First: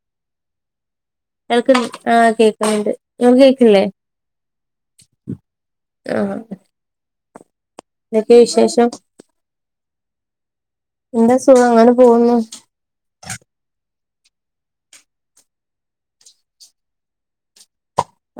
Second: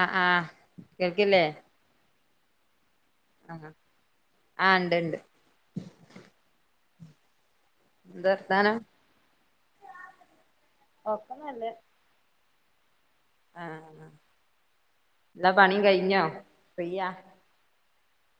ആഹ് ആഹ് കേൾക്കില്ലേ [unintelligible] ആഹ് കേക്ക്ണ്‌ണ്ട് ഇങ്ങൾക്ക് കേക്ക്ണ് ആഹ് ല്ലേ ആഹ് ഇണ്ട് ഇണ്ട് ആഹ് എന്താ എന്തൊക്കെ വർത്താനം വിശേഷം ഒക്കെ എന്താ സുഖം നല്ലെ അങ്ങനെ പോകുന്നു ആഹ് എല്ലാ പണിം കഴിഞ്ഞോ ഫ്രീയാ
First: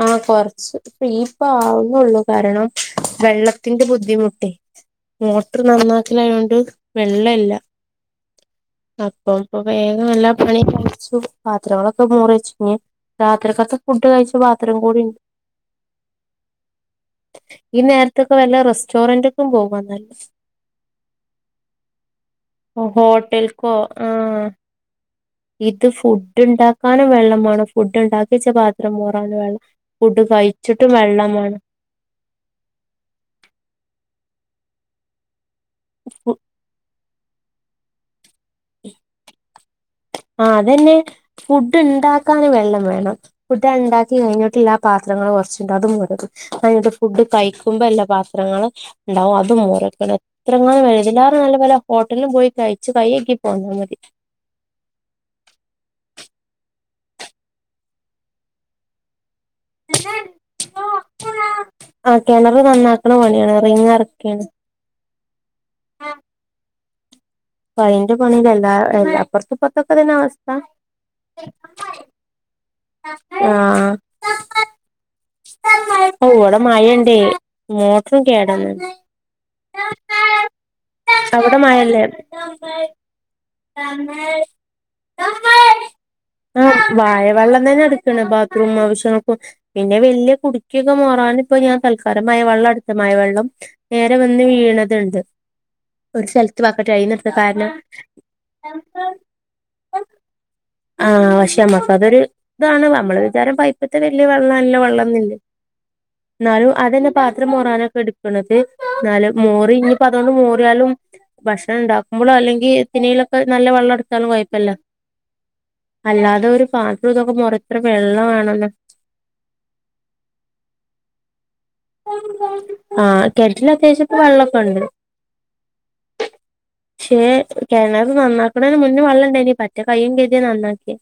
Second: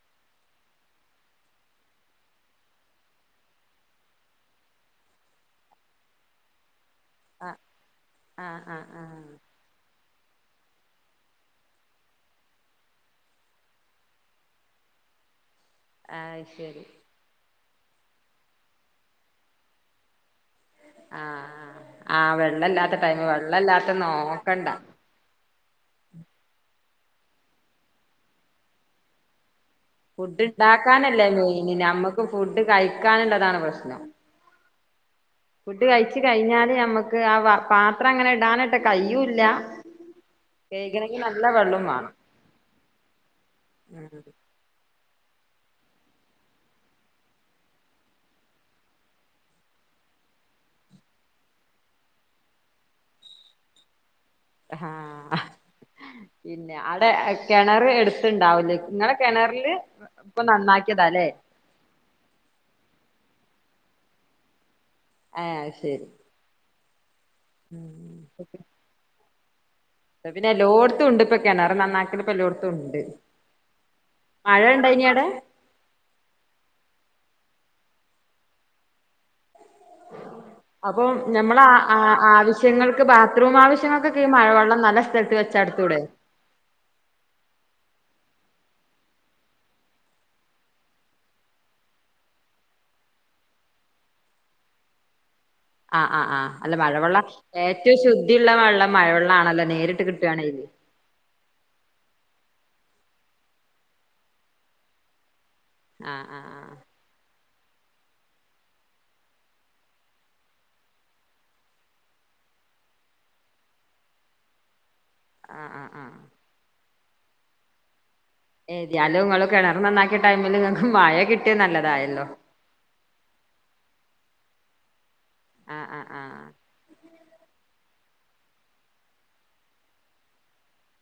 ആഹ് കൊറച്ച് ഫ്രീ ഇപ്പ ആവുന്നുള്ളു കാരണം വെള്ളത്തിന്റെ ബുദ്ധിമുട്ടേ മോട്ടർ നന്നാക്കലായോണ്ട് വെള്ളല്ല ആഹ് ആഹ് ആഹ് ആഹ് അപ്പം അപ്പൊ വേഗം എല്ലാ പണി കഴിച്ചു പാത്രങ്ങളൊക്കെ മോറി വെച്ച് ഇഞ്ഞ് രാത്രിക്കത്തെ ഫുഡ് കഴിച്ച പാത്രം കൂടി ഇണ്ട് ആഹ് ശരി ഈ നേരത്തൊക്കെ വല്ല റെസ്റ്റോറന്റ്ക്കും പോക നല്ലത് ആഹ് ആ വെള്ളല്ലാത്ത ടൈമ് ഹോട്ടൽക്കോ വെള്ളല്ലാത്ത ആഹ് നോക്കണ്ട ഇത് ഫുഡ് ഇണ്ടാക്കാനും വെള്ളം വേണം ഫുഡ് ഉണ്ടാക്കിച്ച പാത്രം മോറാനും വെള്ളം ഫുഡ് കഴിച്ചിട്ടും ഇണ്ടാക്കാനല്ല വെള്ളമാണ് മെയിന് നമ്മക്ക് ഫുഡ് കഴിക്കാള്ളതാണ് പ്രശ്നം ഫുഡ് കഴിച്ചു കഴിഞ്ഞാല് നമ്മക്ക് ആ വ പാത്രം അങ്ങനെ ഇടാനായിട്ട് കഴിയൂല ആഹ് അതന്നെ ഫുഡ് ഇണ്ടാക്കാന് വെള്ളം വേണം ഫുഡ് ഉണ്ടാക്കി കഴിഞ്ഞിട്ടില്ല പാത്രങ്ങള് കൊറച്ചണ്ട് അതും [unintelligible] അത് കഴിഞ്ഞിട്ട് ഫുഡ് കഴിക്കുമ്പോ ഉള്ള പത്രങ്ങള് ഉണ്ടാവും അതും മോറി വെക്കണം പാത്രങ്ങള് മോറിച്ച് ഇതിലേറെ നല്ല വലോം ഹോട്ടലും പോയി കഴിച്ചു കൈ ഴെകി പോന്നാ മതി ആഹ് പിന്നെ അവിടെ എഹ് കെണറ് എട്ത്ത്ണ്ടാവുലേ ഇങ്ങളെ കെണറില് ഇപ്പം നന്നാക്കിയതാ ല്ലേ ആഹ് കെണറ് നന്നാക്ക്ണ പണിയാണ് റിങ് എറക്കിയാണ്ട് ഏഹ് അത് ശരി ഇപ്പൊ അയിന്റെ പണി കഴിന്താ എന്താ അപ്പർത്തുപ്പർത്തൊക്കെ ഇതന്ന ഇപ്പൊ പിന്നെ എല്ലോട്ത്തുണ്ട് ഇപ്പൊ കെണറ് നന്നാക്കലും ഇപ്പൊ എല്ലോട്ത്തുണ്ട് മഴ ഇണ്ടായിനിയോ അവ്ടെ ഹാവൂ ഇവ്ടെ മഴ ഇണ്ടേ മോട്ടറും കേടന്ന് [inaudible] അപ്പം അവിടെ നമ്മളെ അ മഴല്ലേ ആ ആവശ്യങ്ങൾക്ക് ബാത്റൂം ആവശ്യങ്ങൾക്കൊക്കെ ഈ മഴ വെള്ളം നല്ല സ്ഥലത്ത് വെച്ച ഇടുത്തൂടെ ആഹ് മഴ വെള്ളം തന്നെ ഇട്ക്ക്ണെ ബാത് റൂം ആവശ്യങ്ങൾക്കും പിന്നെ വല്ല്യ കുടുക്കയൊക്കെ മോറാൻ ഇപ്പ ഞാൻ തൽക്കാലം മഴ വെള്ളം ഇട്ത്തേ മഴവെള്ളം നേരെ വന്ന് വീണത്ണ്ട് ആഹ് ആഹ് ആഹ് അല്ല മഴവെള്ളം കാരണം ഏറ്റവും ശുദ്ധിയുള്ള വെള്ളം മഴവെള്ളം ആണല്ലോ നേരിട്ട് കിട്ടാണെങ്കി ആഹ് പക്ഷെ നമ്മക്കതൊര് ഇതാണ് നമ്മളെ വിചാരം പൈപ്പ്ത്തെ വല്ല്യ വെള്ള ല്ല വെള്ളംന്നില്ലേ ആഹ് ആഹ് ആഹ് ന്നാലും അതന്നെ പാത്രം മോറാനൊക്കെ എട്ക്ക്ണത് ഇന്നാലും മോറി ഇനിയിപ്പോ അതോണ്ട് മോറിയാലും ഭക്ഷണം ഉണ്ടാക്കുമ്പളോ അല്ലെങ്കി പിന്നീലൊക്കെ നല്ല വെള്ളട്ത്താലും കൊഴപ്പല്ല ആഹ് അഹ് അല്ലാതെ ഒരു പാത്രം ഇതൊക്കെ മോറാൻ എത്ര വെള്ളം വേണം ഏതായാലും ഇങ്ങളെ കിണർ നന്നാക്കിയ ടൈമില് ഇങ്ങക്ക് മഴ കിട്ടിയത് നല്ല ആഹ് കെണറ്റില് അത്യാവശ്യക്കെ വെള്ളക്കെണ്ട് ആഹ് ആഹ് ആഹ് ആഹ് പക്ഷേ കെണറ് നന്നാക്കണതിന് മുന്ന് വള്ളണ്ടായിനി പറ്റ കയ്യും കര്തിയാ നന്നാക്കിയെ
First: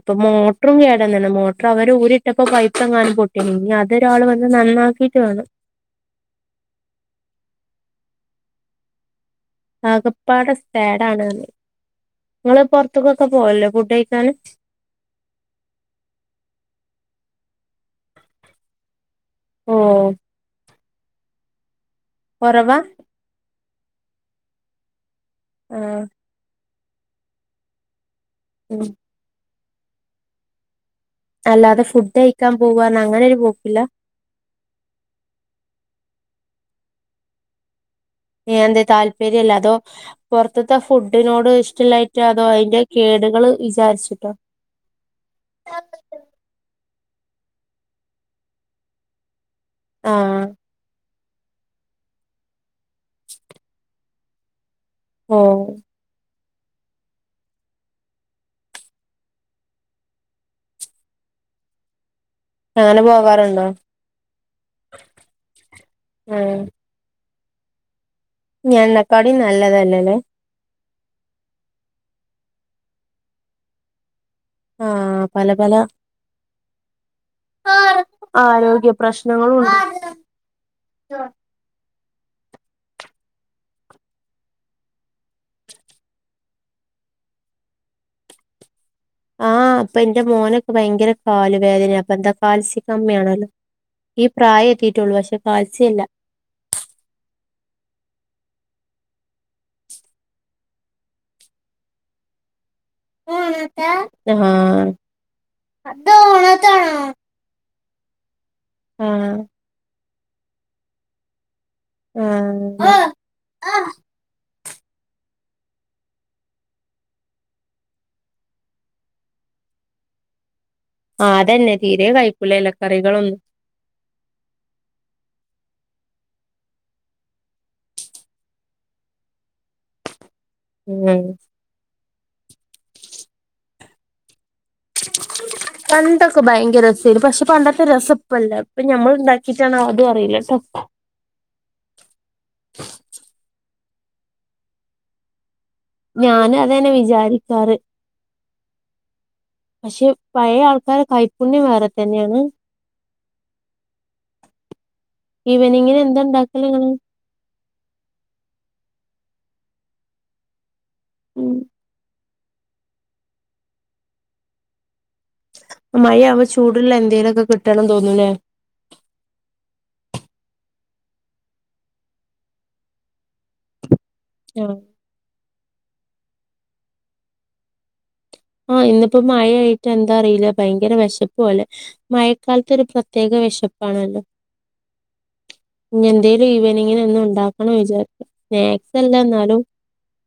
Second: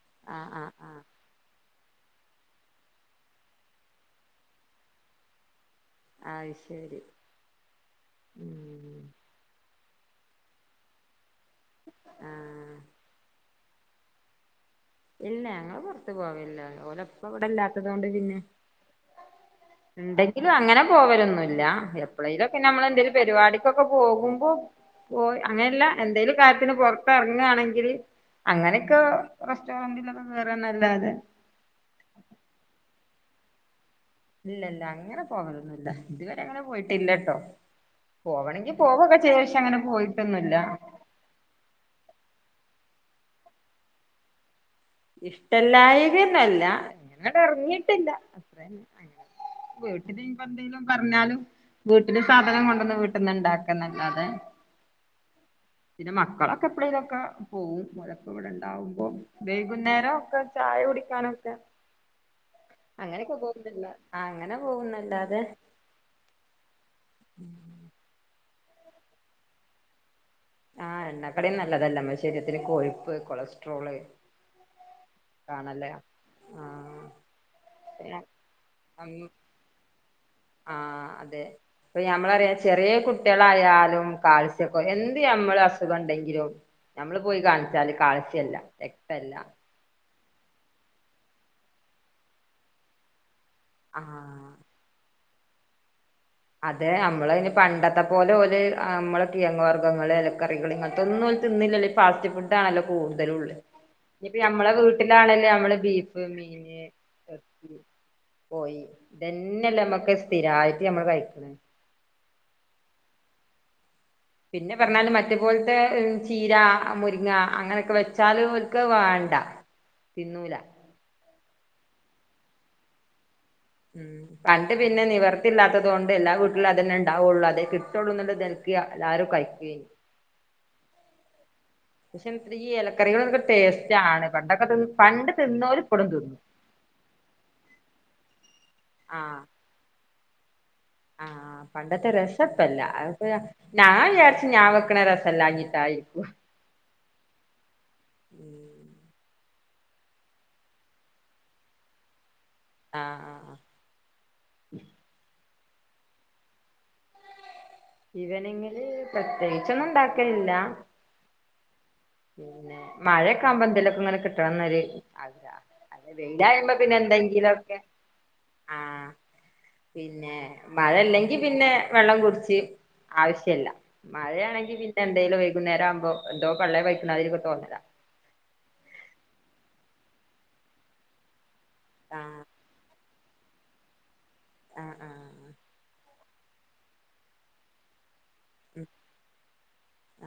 ഇപ്പൊ ആഹ് ആഹ് മോട്ട്റും ആഹ് കേടന്ന്ണ് മോ ട്ട്റ് അവര് ഊരിട്ടപ്പാെ പൈപ്പ് എങ്ങാനും പൊട്ടിയെണു ഇനി അതെരാള് വന്ന് നന്നാക്കിട്ട് വേണം അത് ശെരി ഉം ആകപ്പാടെ സ് സേടാണ് അർണ് ഇങ്ങള് ആഹ് പാെർത്ത്കാെക്കെ പോവല്ണ്ടോ ഫുഡ് കെയിക്കാന് ഇല്ല ഞങ്ങള് പാെർത്ത് പോവലില്ല ഓലപ്പ ഇവടെ ഇല്ലാത്തത് കൊണ്ട് പിന്നെ ഓ ഇണ്ടെങ്കിലും അങ്ങനെ പോവലൊന്നുല്ല എപ്പളേലൊക്കെ കൊറവാ നമ്മള് എന്തേലും പരിവാടികാെക്ക പോകുമ്പൊ പോയ് അങ്ങനെല്ല ആഹ് എന്തെങ്കിലും കാര്യത്തിന്‌ പൊർ ത്തർങ്ങാണെങ്കിൽ ഉം അങ്ങനെയെക്കെ റെസ്റ്റോറന്റിലൊക്കെ കേറാനെല്ലാതെ അല്ലാതെ ഫുഡ് കയിക്കാൻ പോവ്വാർണ് അങ്ങനെ ഒരു പോക്കില്ല ഇല്ല ഇല്ല അങ്ങനെ പോകലൊന്നുല്ല ഇത് വെരെ അങ്ങനെ പോയിട്ടില്ലട്ടോ ഏ പോവണെങ്കി എന്തേ പോവൊക്കെ ചെയ്യാ താല്പര്യല്ല പക്ഷെ അതോ അങ്ങനെ പോയിട്ടൊന്നുല്ല പൊറത്ത്ത്തെ ഫുഡിനോട് ഇഷ്ടല്ലായ്റ്റാ അതോ ഐന്റെ കേട്കള് വിചാരിച്ചിട്ടാേ ഇഷ്ടല്ലായ്കയൊന്നല്ല ഇങ്ങനട് എർങ്ങീട്ടില്ല ഇതെന്നെ അയന്നെ വീട്ടില് ഇനിയിപ്പം ആഹ് എന്തെങ്കിലും പർഞ്ഞാലും വീട്ടില് സാധനം കൊണ്ടന്ന് വീട്ട്ന്നെന്നെ ഇണ്ടാക്കാന്നല്ലാതെ ഓഹ് പിന്നെ മക്കളൊക്കെ എപ്പളേലൊക്കെ പോവും ഓലൊക്കെ ഇവടെ ഇണ്ടാവുമ്പാെ വൈ കുന്നേരാെക്ക ചായ കുടിക്കാനൊക്കെ അങ്ങനെ അങ്ങനെയെക്കെ പോകാറുണ്ടോ പോകുന്നെല്ലാ ആഹ് അങ്ങനെ പോകുംന്നെല്ലാതെ ഏഹ് ഇഞ്ഞ് എണ്ണക്കടിം നല്ലതെല്ലലെ ആഹ് എണ്ണക്കടിം നല്ലതല്ല ഇമ്മളെ ശെരീരത്തിന് കൊഴ്പ്പ് കൊളസ്ട്രോള് ആഹ് പല പല കാണലേ ആഹ് ആരോഗ്യ പ്രശ്നങ്ങളുണ്ട് ആഹ് അതെ ഇപ്പ ഞമ്മളറിയാ ചെറിയ കുട്ട്യാളായാലും കാൽസ്യക്കൊ എന്ത് ഞമ്മള് അസുഖം ഇണ്ടെങ്കിലും ഞമ്മള് പോയി കാണിച്ചാല് കാൽസ്യല്ല രക്ത ഇപ്പെല്ല ഇപ്പ ഇന്റെ മോനൊക്കെ ഭയങ്കര കാല് വേദെനയാ അപ്പൊ എന്താ കാൽസ്യം കമ്മിയാണല്ലോ ഈ ആഹ് പ്രായം എത്തീട്ടൊള്ളൂ പഷെ കാത്സ്യല്ല അതെ അമ്മളെെന് പണ്ടത്തെ പോലെ ഓല് അമ്മളെ കിഴങ്ങ് വർഗ്ഗങ്ങങ്ങള് എലക്കറികള് ഇങ്ങൻത്തെ ഒന്നുംഓല് തിന്നില്ലല്ലോ ഇ ഫാസ്റ്റ്ഫുഡ് താഅല്ലോ കൂട്തലും ഉള്ളെ ഇഞ്ഞ്പ്പ ഞമ്മളെ ആഹ് വീട്ട്ലാണെല്ലെ ഞമ്മള് ബീഫ് മീന് എർച്ചി കോയി ആഹ് ഇതെന്നെല്ലെ അമ്മക്ക് സ്ഥിരായ്റ്റ് ഞമ്മള് കഴിക്ക്ണ് ആഹ് ആഹ് പിന്നെ പർണാല് മറ്റേ പോൽത്തെ ചീര മുരിങ്ങ അങ്ങനെയെക്കെ വെച്ചാലും ഓൽക്കത് വാണ്ട തിന്നൂല ആഹ് അതെന്നെ തീരെ കഴിക്കൂല എലക്കറികളൊന്നും ഉം പണ്ട് പിന്നെ നിവർത്തില്ലാത്തത് കൊണ്ട് എല്ലാ വീട്ട്ലും അതെന്നെ ഇണ്ടാവൊള്ളൂ അതെ കിട്ടൊള്ളൂന്ന്ള്ളഇത്ണ്ട് ക്യ എല്ലാരും കയിക്കേനി ഉം പഷെ എൻത്രീ ഈ എലക്കറികളൊക്കെ ടേസ്റ്റാണ് പണ്ടൊക്ക ഭയങ്കര രസേനി പഷെ പണ്ടത്തെ രസപ്പല്ല ഇപ്പ ഞമ്മള് ആഹ് ഇണ്ടാക്കി റ്റാണോ അതും അറീയിലട്ടൊ ആഹ് പണ്ടത്തെ രസപ്പല്ല അത്പതാ നാ വിചാരിച്ച് ഞാ വെക്ക്ണത് രസല്ലാഞ്ഞിട്ടായിരി ഞാന് അതന്നെ വിചാരിക്കാറ് പഷെ പയെ ആൾക്കരെ കൈപ്പുണ്യം വേറെ തന്നെയാണ് ആഹ് ആഹ് ഇവനിങ്ങ്ല് എന്താണ്ടാക്കല് ഇങ്ങള് ഇവനിങ്ങ്ല് പ്രത്യേകിച്ചൊന്നുംണ്ടാക്കലില്ല ഉം പിന്നെ മഴയൊക്കെ ആകുമ്പോ എന്തേലൊക്കെങ്ങനെ കിട്ടണംന്നൊരു അഗ്രഹ മയ്യ അവ്മ്പോ ചൂട്ള്ള എന്തെലൊക്കെ കിട്ടണം തോന്നൂലെ ആഹ് പിന്നെ മഴ ഇല്ലെങ്കി പിന്നെ വെള്ളം കുട്ച്ച് ആവിശ്യല്ല മഴണെങ്കി ആഹ് പിന്നെ എന്തേലും വൈഗുന്നേരായുമ്പോ എന്തോ പള്ളെ പയ്ക്ക്ണമാരിക്കെ തോന്നലാ. ആഹ് ഇന്ന്പ്പോ മയആയിട്ട് എന്താ അറീല ഭയങ്കര വെശപ്പ് പോലെ ആഹ് മഴക്കാലത് ത്തോരു പ്രത്യേക വെശപ്പാണല്ലോ. ആഹ് ആഹ് ഇഞ്ഞിഎന്തേലും ഈവനിങ്ങ്ന് എന്നും ണ്ടാക്കണം വിചാരിക്കു ഉം സ്നാക്സ് അല്ലന്നാലും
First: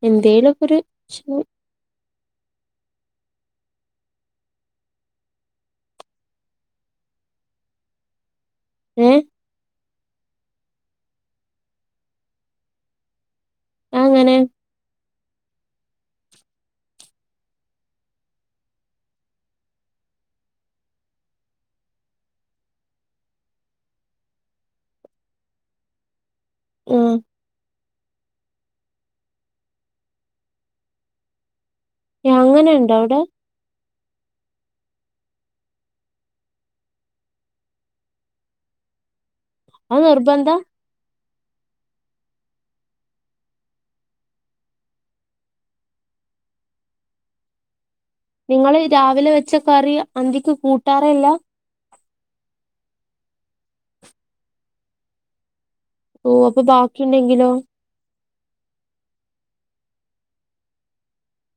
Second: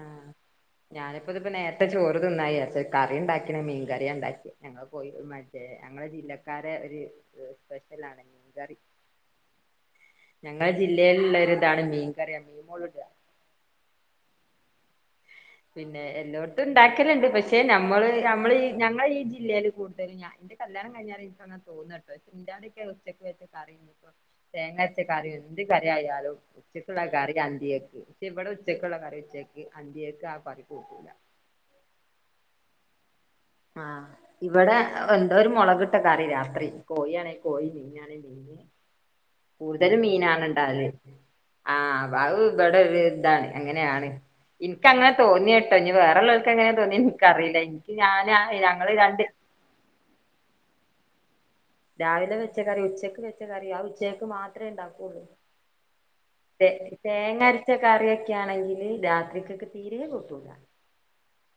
എന്തേലൊക്കൊര് ക്ഷണം. ഇക്ക ചോറ് തിന്നായ പഷെ കറിണ്ടാക്കിണ് മീകറിയണ്ടാക്കിയെ ഞങ്ങൾ പോയി മറ്റേ ഞങ്ങളെ ജില്ലക്കാരെ ഒരു സ്പെഷ്യലാണ് കറി ഏഹ് ഞങ്ങള ജില്ലയിലള്ളരി ഇതാണ് മീൻ കറിയ മീൻ മോളിട ആ എങ്ങനെ [inaudible] പിന്നെ എല്ലോട്തും ഇണ്ടാക്കലണ്ട് പക്ഷെ നമ്മള് നമ്മൾ ഈ ഞങ്ങൾ ഈ ജില്ലേൽ കൂടുതലും ഞ എന്റെ കല്യാണം കഴിഞാരെ എനിക്ക്ങ്ങ തോന്നട്ടോ ചിന്താതിക്കെ ഉച്ചക്ക് വച്ചക്ക തേങ്ങാച്ചക്കറി എന്ത് കറി ആയാലും ആ ഉച്ചക്കുള്ള കറി അന്തിയെക്ക് വച്ചേ ഇവിടെ ഉച്ചക്കുള്ള കറി ഉച്ചക്ക് അന്തിയക്ക് താ കറി കൂട്ടൂല ഏഹ് അങ്ങനെണ്ടോ അവിടെ ആഹ് ഇവിടെ എന്തോ ഒരു മൊളകിട്ട കറി രാത്രി കോഴിയാണെങ്കി കോഴീ മീനാണെ മീന് കൂടുതൽ അത് മീനാണ് നിർബന്ധ ഇണ്ടാകൽ ആഹ് വാവ് ഇബടെ ഒരു ഇതാണ് അങ്ങനാണ് ഇനക്കങ്ങനെ തോന്നിയട്ടോ നി വേറ ഉള്ളൾക്ക് എങ്ങനെ തോന്നി നിക്കറിയില്ല ഇ ഇത് ഞാനാ നിങ്ങള് രാവിലെ വെച്ച കറി അന്തിക്ക് കൂട്ടാറേല്ല രാവിലെ വെച്ച കറി ഉച്ചക്ക് വെച്ച കറി ആ ഉച്ചകക്ക് മാത്രേ ഉണ്ടാക്കുള്ളൂ ഓ അപ്പൊ തേ തേങ്ങ ബാക്കിയുണ്ടെങ്കിലോ അരച്ച കറിയൊക്കെ ആണെങ്കില് രാത്രിക്കക്ക് തീരെ കൂട്ടൂല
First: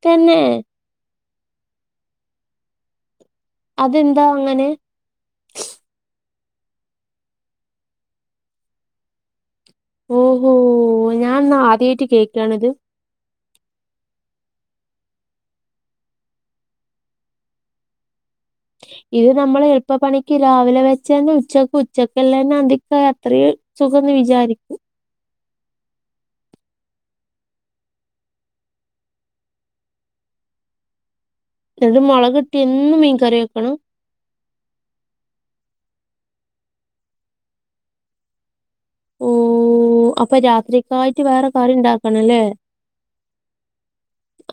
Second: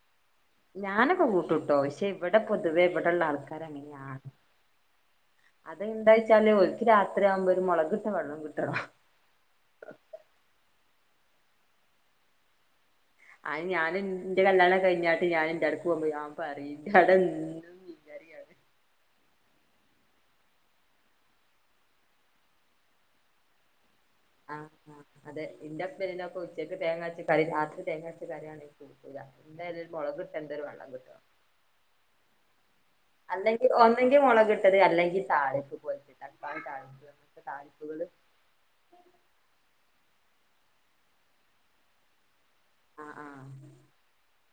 തന്നെ ഞാനക്കെ കൂട്ടൂട്ടോ ക്ഷെ ഇവിടെ പൊതുവേ ഇവിടെള്ള ആൾക്കാര അതെന്താ അങ്ങനാണ് അങ്ങനെ അതെന്താച്ചാല് ഓര്ക്ക് രാത്രി ആകുമ്പോ ഒരു മൊളകിട്ട വെള്ളം കിട്ടണം ഓഹോ ഞാൻ ന്നാ ആധ്യായിട്ട് കേൾക്കാണിത് അത് ഞാനൻ ഇന്റെ കല്യാണം കഴിഞ്ഞട്ട്ഞാന ഇന്റെ ഇടക്ക് പോമ്പോ ഞാൻ പറി ലടിണ്ട് ഇത് നമ്മൾ എളുപ്പപ്പണിക്ക് രാവിലെ വെച്ച ന്നെ ഉച്ചക്ക് ഉച്ചക്കല്ല ന്നെ അന്തിക്ക അത്രയും സുഖന്ന് വിചാരിക്കൂ ആ അതെ ഇൻന്റെ ഹസ്ബന്റിനൊക്കെ ഉച്ചയ്ക്ക് തേങ്ങാച്ച കറി രാത്രി തേങ്ങാച്ച കറിയാണെങ്കിലും കൂട്ടുല എന്തായാലൊരു മൊളകിട്ട് എന്തൊരു വെള്ളം കിട്ടണം എന്നട്ട് മുളകിട്ടിയാ എന്നും മീൻ അല്ലെങ്കിൽ ഒ അങ്കി മുളകിട്ടത് അല്ലെങ്കിൽ താളി പ്പ് പോ താ താപ്പ് അ താളിപ്പുകള് ഓ അപ്പൊ രാത്രിക്കായിട്ട് വേറെ കറി ഇണ്ടാക്കണം ല്ലേ ആഹ് ആഹ്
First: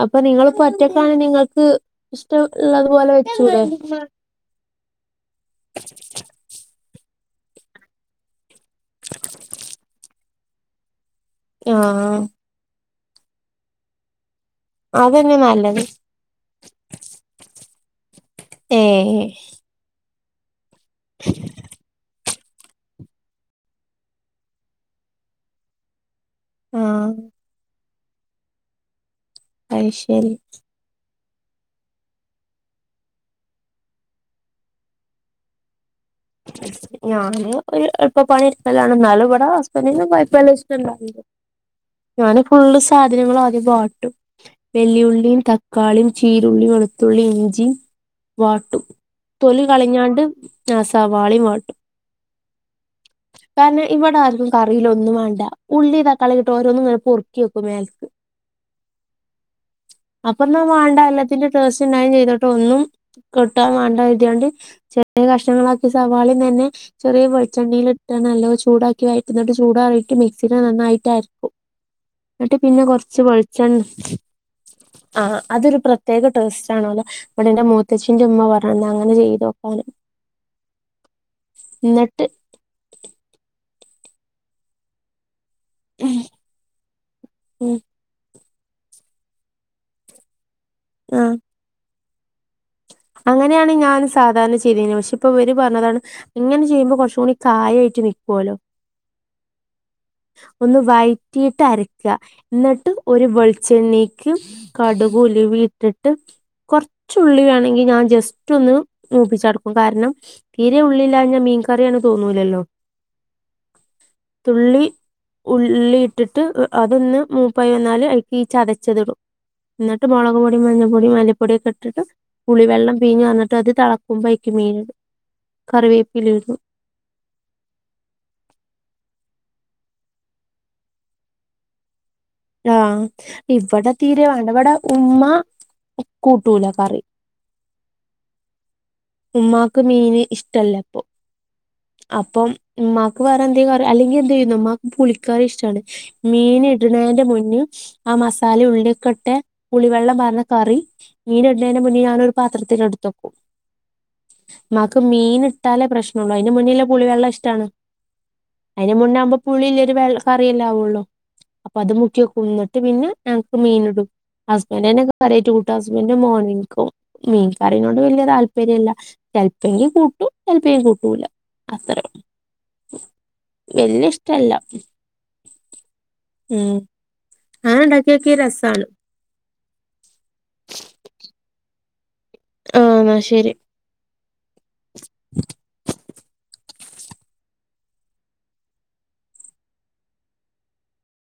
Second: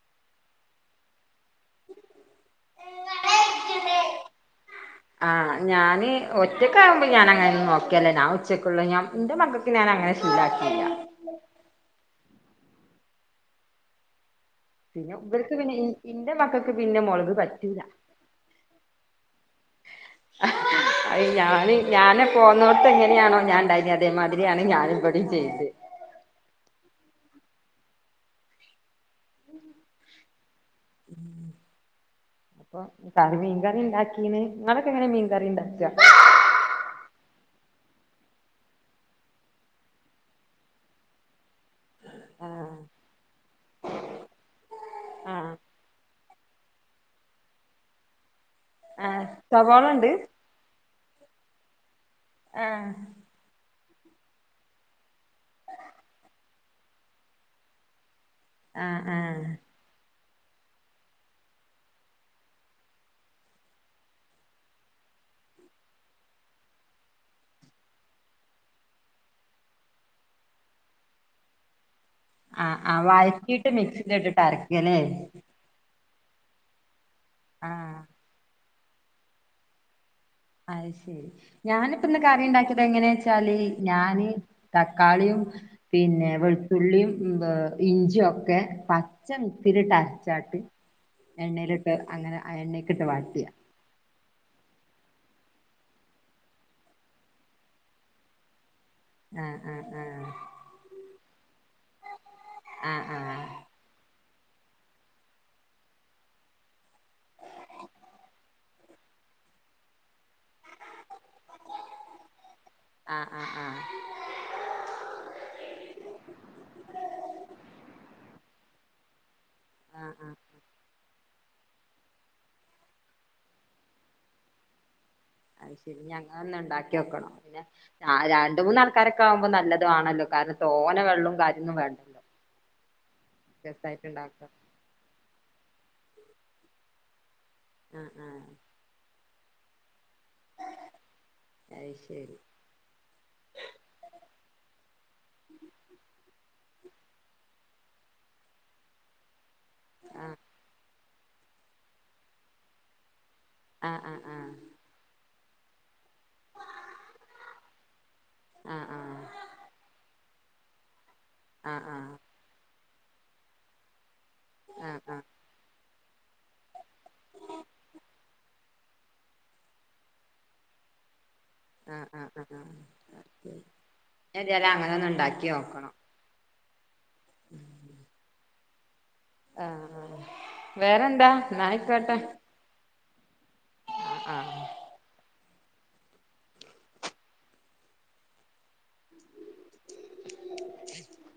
അപ്പൊ നിങ്ങൾ ഇപ്പൊ ഒറ്റക്കാണ് നിങ്ങ ക്ക് ഇഷ്ടംള്ളതു പോലെ വെചുടെ ഒറ്റക്ക ആകുമ്പോ ഞാന അങ്ങനെ നോക്കല്ല ഞ ഉച്ചക്കുള്ള ഞാൻ ഇന്റെ മകക്ക് ഞാ അങ്ങനെ ഷീല്ലാകീല്ല ആഹ് പിന്നെ അതന്നെ ഇവർക്ക് പിന്നെ നല്ലത് ഇന്റെ മക്കക്ക് പിന്നെ മൊളക് പറ്റൂല ഏഹ് അ ഞാന് ഞാന പോന്നോട്ത്ത് എങ്ങനെയാണോ ഞാൻ ഇണ്ടായിനേത് അതേമാതിരിയാണ് ഞാൻ ഇവിഡിം ചെയ്ത് ആഹ് അയ്ശേരി അപ്പൊ കറി മീൻകറി ഇണ്ടാക്കീന് ഇങ്ങളൊക്കെങ്ങനെ മീൻകറി ഇ ണ്ടാക്കാ ഞാന് ഒരു എളപ്പ പണി ഇടക്കലാണ് ഇന്നാലും ഇവിടെ ഹസ്ബൻഡ്ന് കൊഴപ്പല്ല ഇഷ്ട്ടല്ല ഞാന് ആഹ് ഫുള്ള് സാധനങ്ങൾ ആദ്യം വാട്ടും വെല്ലിയുള്ളീം ആഹ് തക്കാള്ളീം ചീരുള്ളി വെളുത്തുള്ളി ഇഞ്ചി വാട്ടും ആഹ് തൊലി സവാള ഉണ്ട് കളിഞ്ഞാണ്ട് നാസവാളി വാ ട്ടും ആഹ് കാരണം ഇവിടെ ആർക്കും കറീല് ഒന്നും വാണ്ട ഉള്ളീം താക്കളി ഓരോന് ഇങ്ങനെ പൊർക്കി നക്കും മേൽക്ക് ആഹ് ആഹ് അപ്പൊ ഒന്നും വേണ്ട എല്ലാത്തിന്റെ ടേസ്റ്റ് ഉണ്ടായിംചെയ്തോട്ടെ ഒന്നും കിട്ടാൻ വേണ്ട ഇതൊണ്ട് ചെറിയ കഷ്ടണങ്ങളാക്കി സവാളി തന്നെ ചെറിയ വെ ചെണ്ണയിൽ ഇട്ട നല്ലോ ചൂടാക്കി വയറ്റുന്നിട്ട് ചൂടറിയിട്ട് മിക്സ നന്നായിട്ടായിരിക്കും എന്നിട്ട് ആഹ് പിന്നെ ആഹ് കൊറച്ച് വഴറ്റിയിട്ട് വെളിച്ചെണ്ണ മിക്സിൽ ഇട്ടിട്ട് അരക്കല്ലേ ആ അതൊരു പ്ര പ്രത്യേക ടൈസ്റ്റ് ആണല്ലോ ഇവിടെ ഇന്റെ ആഹ് മൂത്തച്ച്ചിന്റെ ഉമ്മ പറഞ്ഞാ അങ്ങനെ ചെയ്ത് നോക്കാൻ അത ശരി ഞാനിപ്പ ഇന്ന് എന്നിട്ട് കറി ഉണ്ടാക്കിയത് എങ്ങനെയാ വച്ചാല് ഞാാന് തക്കാളിയും പിന്നെ വെളുത്തുള്ളിയും ഇഞ്ചിയും ഒക്കെ പച്ച മിക്സിയിൽ ഇട്ട് അരച്ചാട്ട് ആഹ എണ്ണയിൽ ഇട്ട് അങ്ങനെ അ എണ്ണയിൽക്കിട്ട് അങ്ങനെയാണ് ഞാൻ സാധാരണ ചെയ്തന് പക്ഷെ ഇപ്പൊ വവര് പറഞ്ഞതാണ് ഇങ്ങനെ ചെയ്യുമ്പോൾ കുറച്ചും കൂടി കായ ആായിട്ട് നിക്കുവല്ലോ ഉം [unintelligible] ഒന്ന് വഴറ്റിയിട്ട് അരക്കുക എന്നിട്ട് ആഹ് ആഹ് ഒരു വൾ ആഹ് വെളിച്ചെണ്ണയിലേക്ക് കടുകും ഉലുവയും ഇട്ടിട്ട് കൊറച്ചുള്ളി വേണെങ്കി ഞാൻ ജസ്റ്റ് ഒന്ന് മൂപിച്ചടുക്കും കാരണം തീരെ ഉള്ളില്ലായഞ്ഞാൽ മീൻ കറിയാണ് തോന്നൂലല്ലോ ആഹ് ആഹ് ആഹ് തുള്ളി ഉള്ളി ഇട്ടിട്ട് അതൊന്ന് മൂപ്പൈ വന്നാല്അതിലേക്ക് ഈ ചതച്ചതിടും എന്നിട്ട് മുളക് പൊടി മഞ്ഞ പൊടിയ മല്ലിപ്പൊടിയൊക്കെ ഇട്ടിട്ട് കുളിവെള്ളം പീഞ്ഞ് പാർന്നിട്ട് അത് തിളക്കുമ്പോൾ ആയില്ക്ക് മീൻ അത് ശരിഞങ്ങ ഒന്ന ഉണ്ടാക്കി നോക്കണം പിന്നെ ആ രണ്ട മൂന്നാൾക്കാരൊക്കെ ആവുമ്പോ നല്ലത ആണല്ലോ കാരണം തോനെ വെള്ളവും കാര്യൊന്നും വേണ്ട ആഹ് ഇവിടെ തീരെ വേണ്ട ഉണ്ടാക്കാം ഇവിടെ ഉമ്മ കൂട്ടൂല കറി ആഹ് ആഹ് ഉമ്മാക്ക് മീന് ഇഷ്ടല്ല ഇപ്പൊ അത് ശരി അപ്പം ഉ്മാക്ക് വേറെ എന്ത അല്ലെങ്കിൽ എന്തതു ചെയ്യുന്നുമമാക്ക് പളിക്കാ ഇഷ്ടണ് മീൻ ഇടുന്നതിന്റെ മുന്നേ ആ മസാല ഉള്ളിക്കൊട്ടെ കുളിവെള്ളം ആഹ് പറഞ്ഞ കറി മീൻ ഇടുന്നതിന് മുന്നേ ഞാനൊരു പാത്രത്തിൽടുത്തോക്കും ആഹ് ആഹ് മക്ക് മീൻ ഇട്ടാലേ പ്രശ്ന ള്ള അതിന് മുന്നില പുളി വെള്ളം ഇഷ്ടമാണ് ആഹ് അതിന് മുന്നേ ആഹ് ആകുമ്പോ പുളിരു വെള്ള കറിയെല്ലാം ആവുള്ളോ അപ്പൊ ആഹ് അത് ആഹ് മുക്കിയ കുന്നിട്ട് പിന്നെ ഞങ്ങക്ക് മീൻ ഇടും ഹസ്ബൻഡ് ആഹ് ആഹ് തന്നെ ആഹ് കയറി കൂട്ട് ഹസ്ബൻഡും മോിക്കും മീൻകറിനോട് വലിയ തല്പര്യം താല്പര്യല്ല ചെലപ്പങ്കും കൂട്ടും ചെലപ്പേും കൂട്ടൂല അത്ര ആഹ് ആഹ് ആഹ് ആഹ് വല്യ ഇഷ്ടല്ല ന്ന ഉണ്ടാക്കി നോക്കണം ഉം അഹ് ഡക്കി നോക്കിയ രസ ആണ് ആഹ് വേറെന്താ നായിക്കോട്ടെ ആഹ് എന്നാ ശരി ആഹ് ആഹ് [inaudible]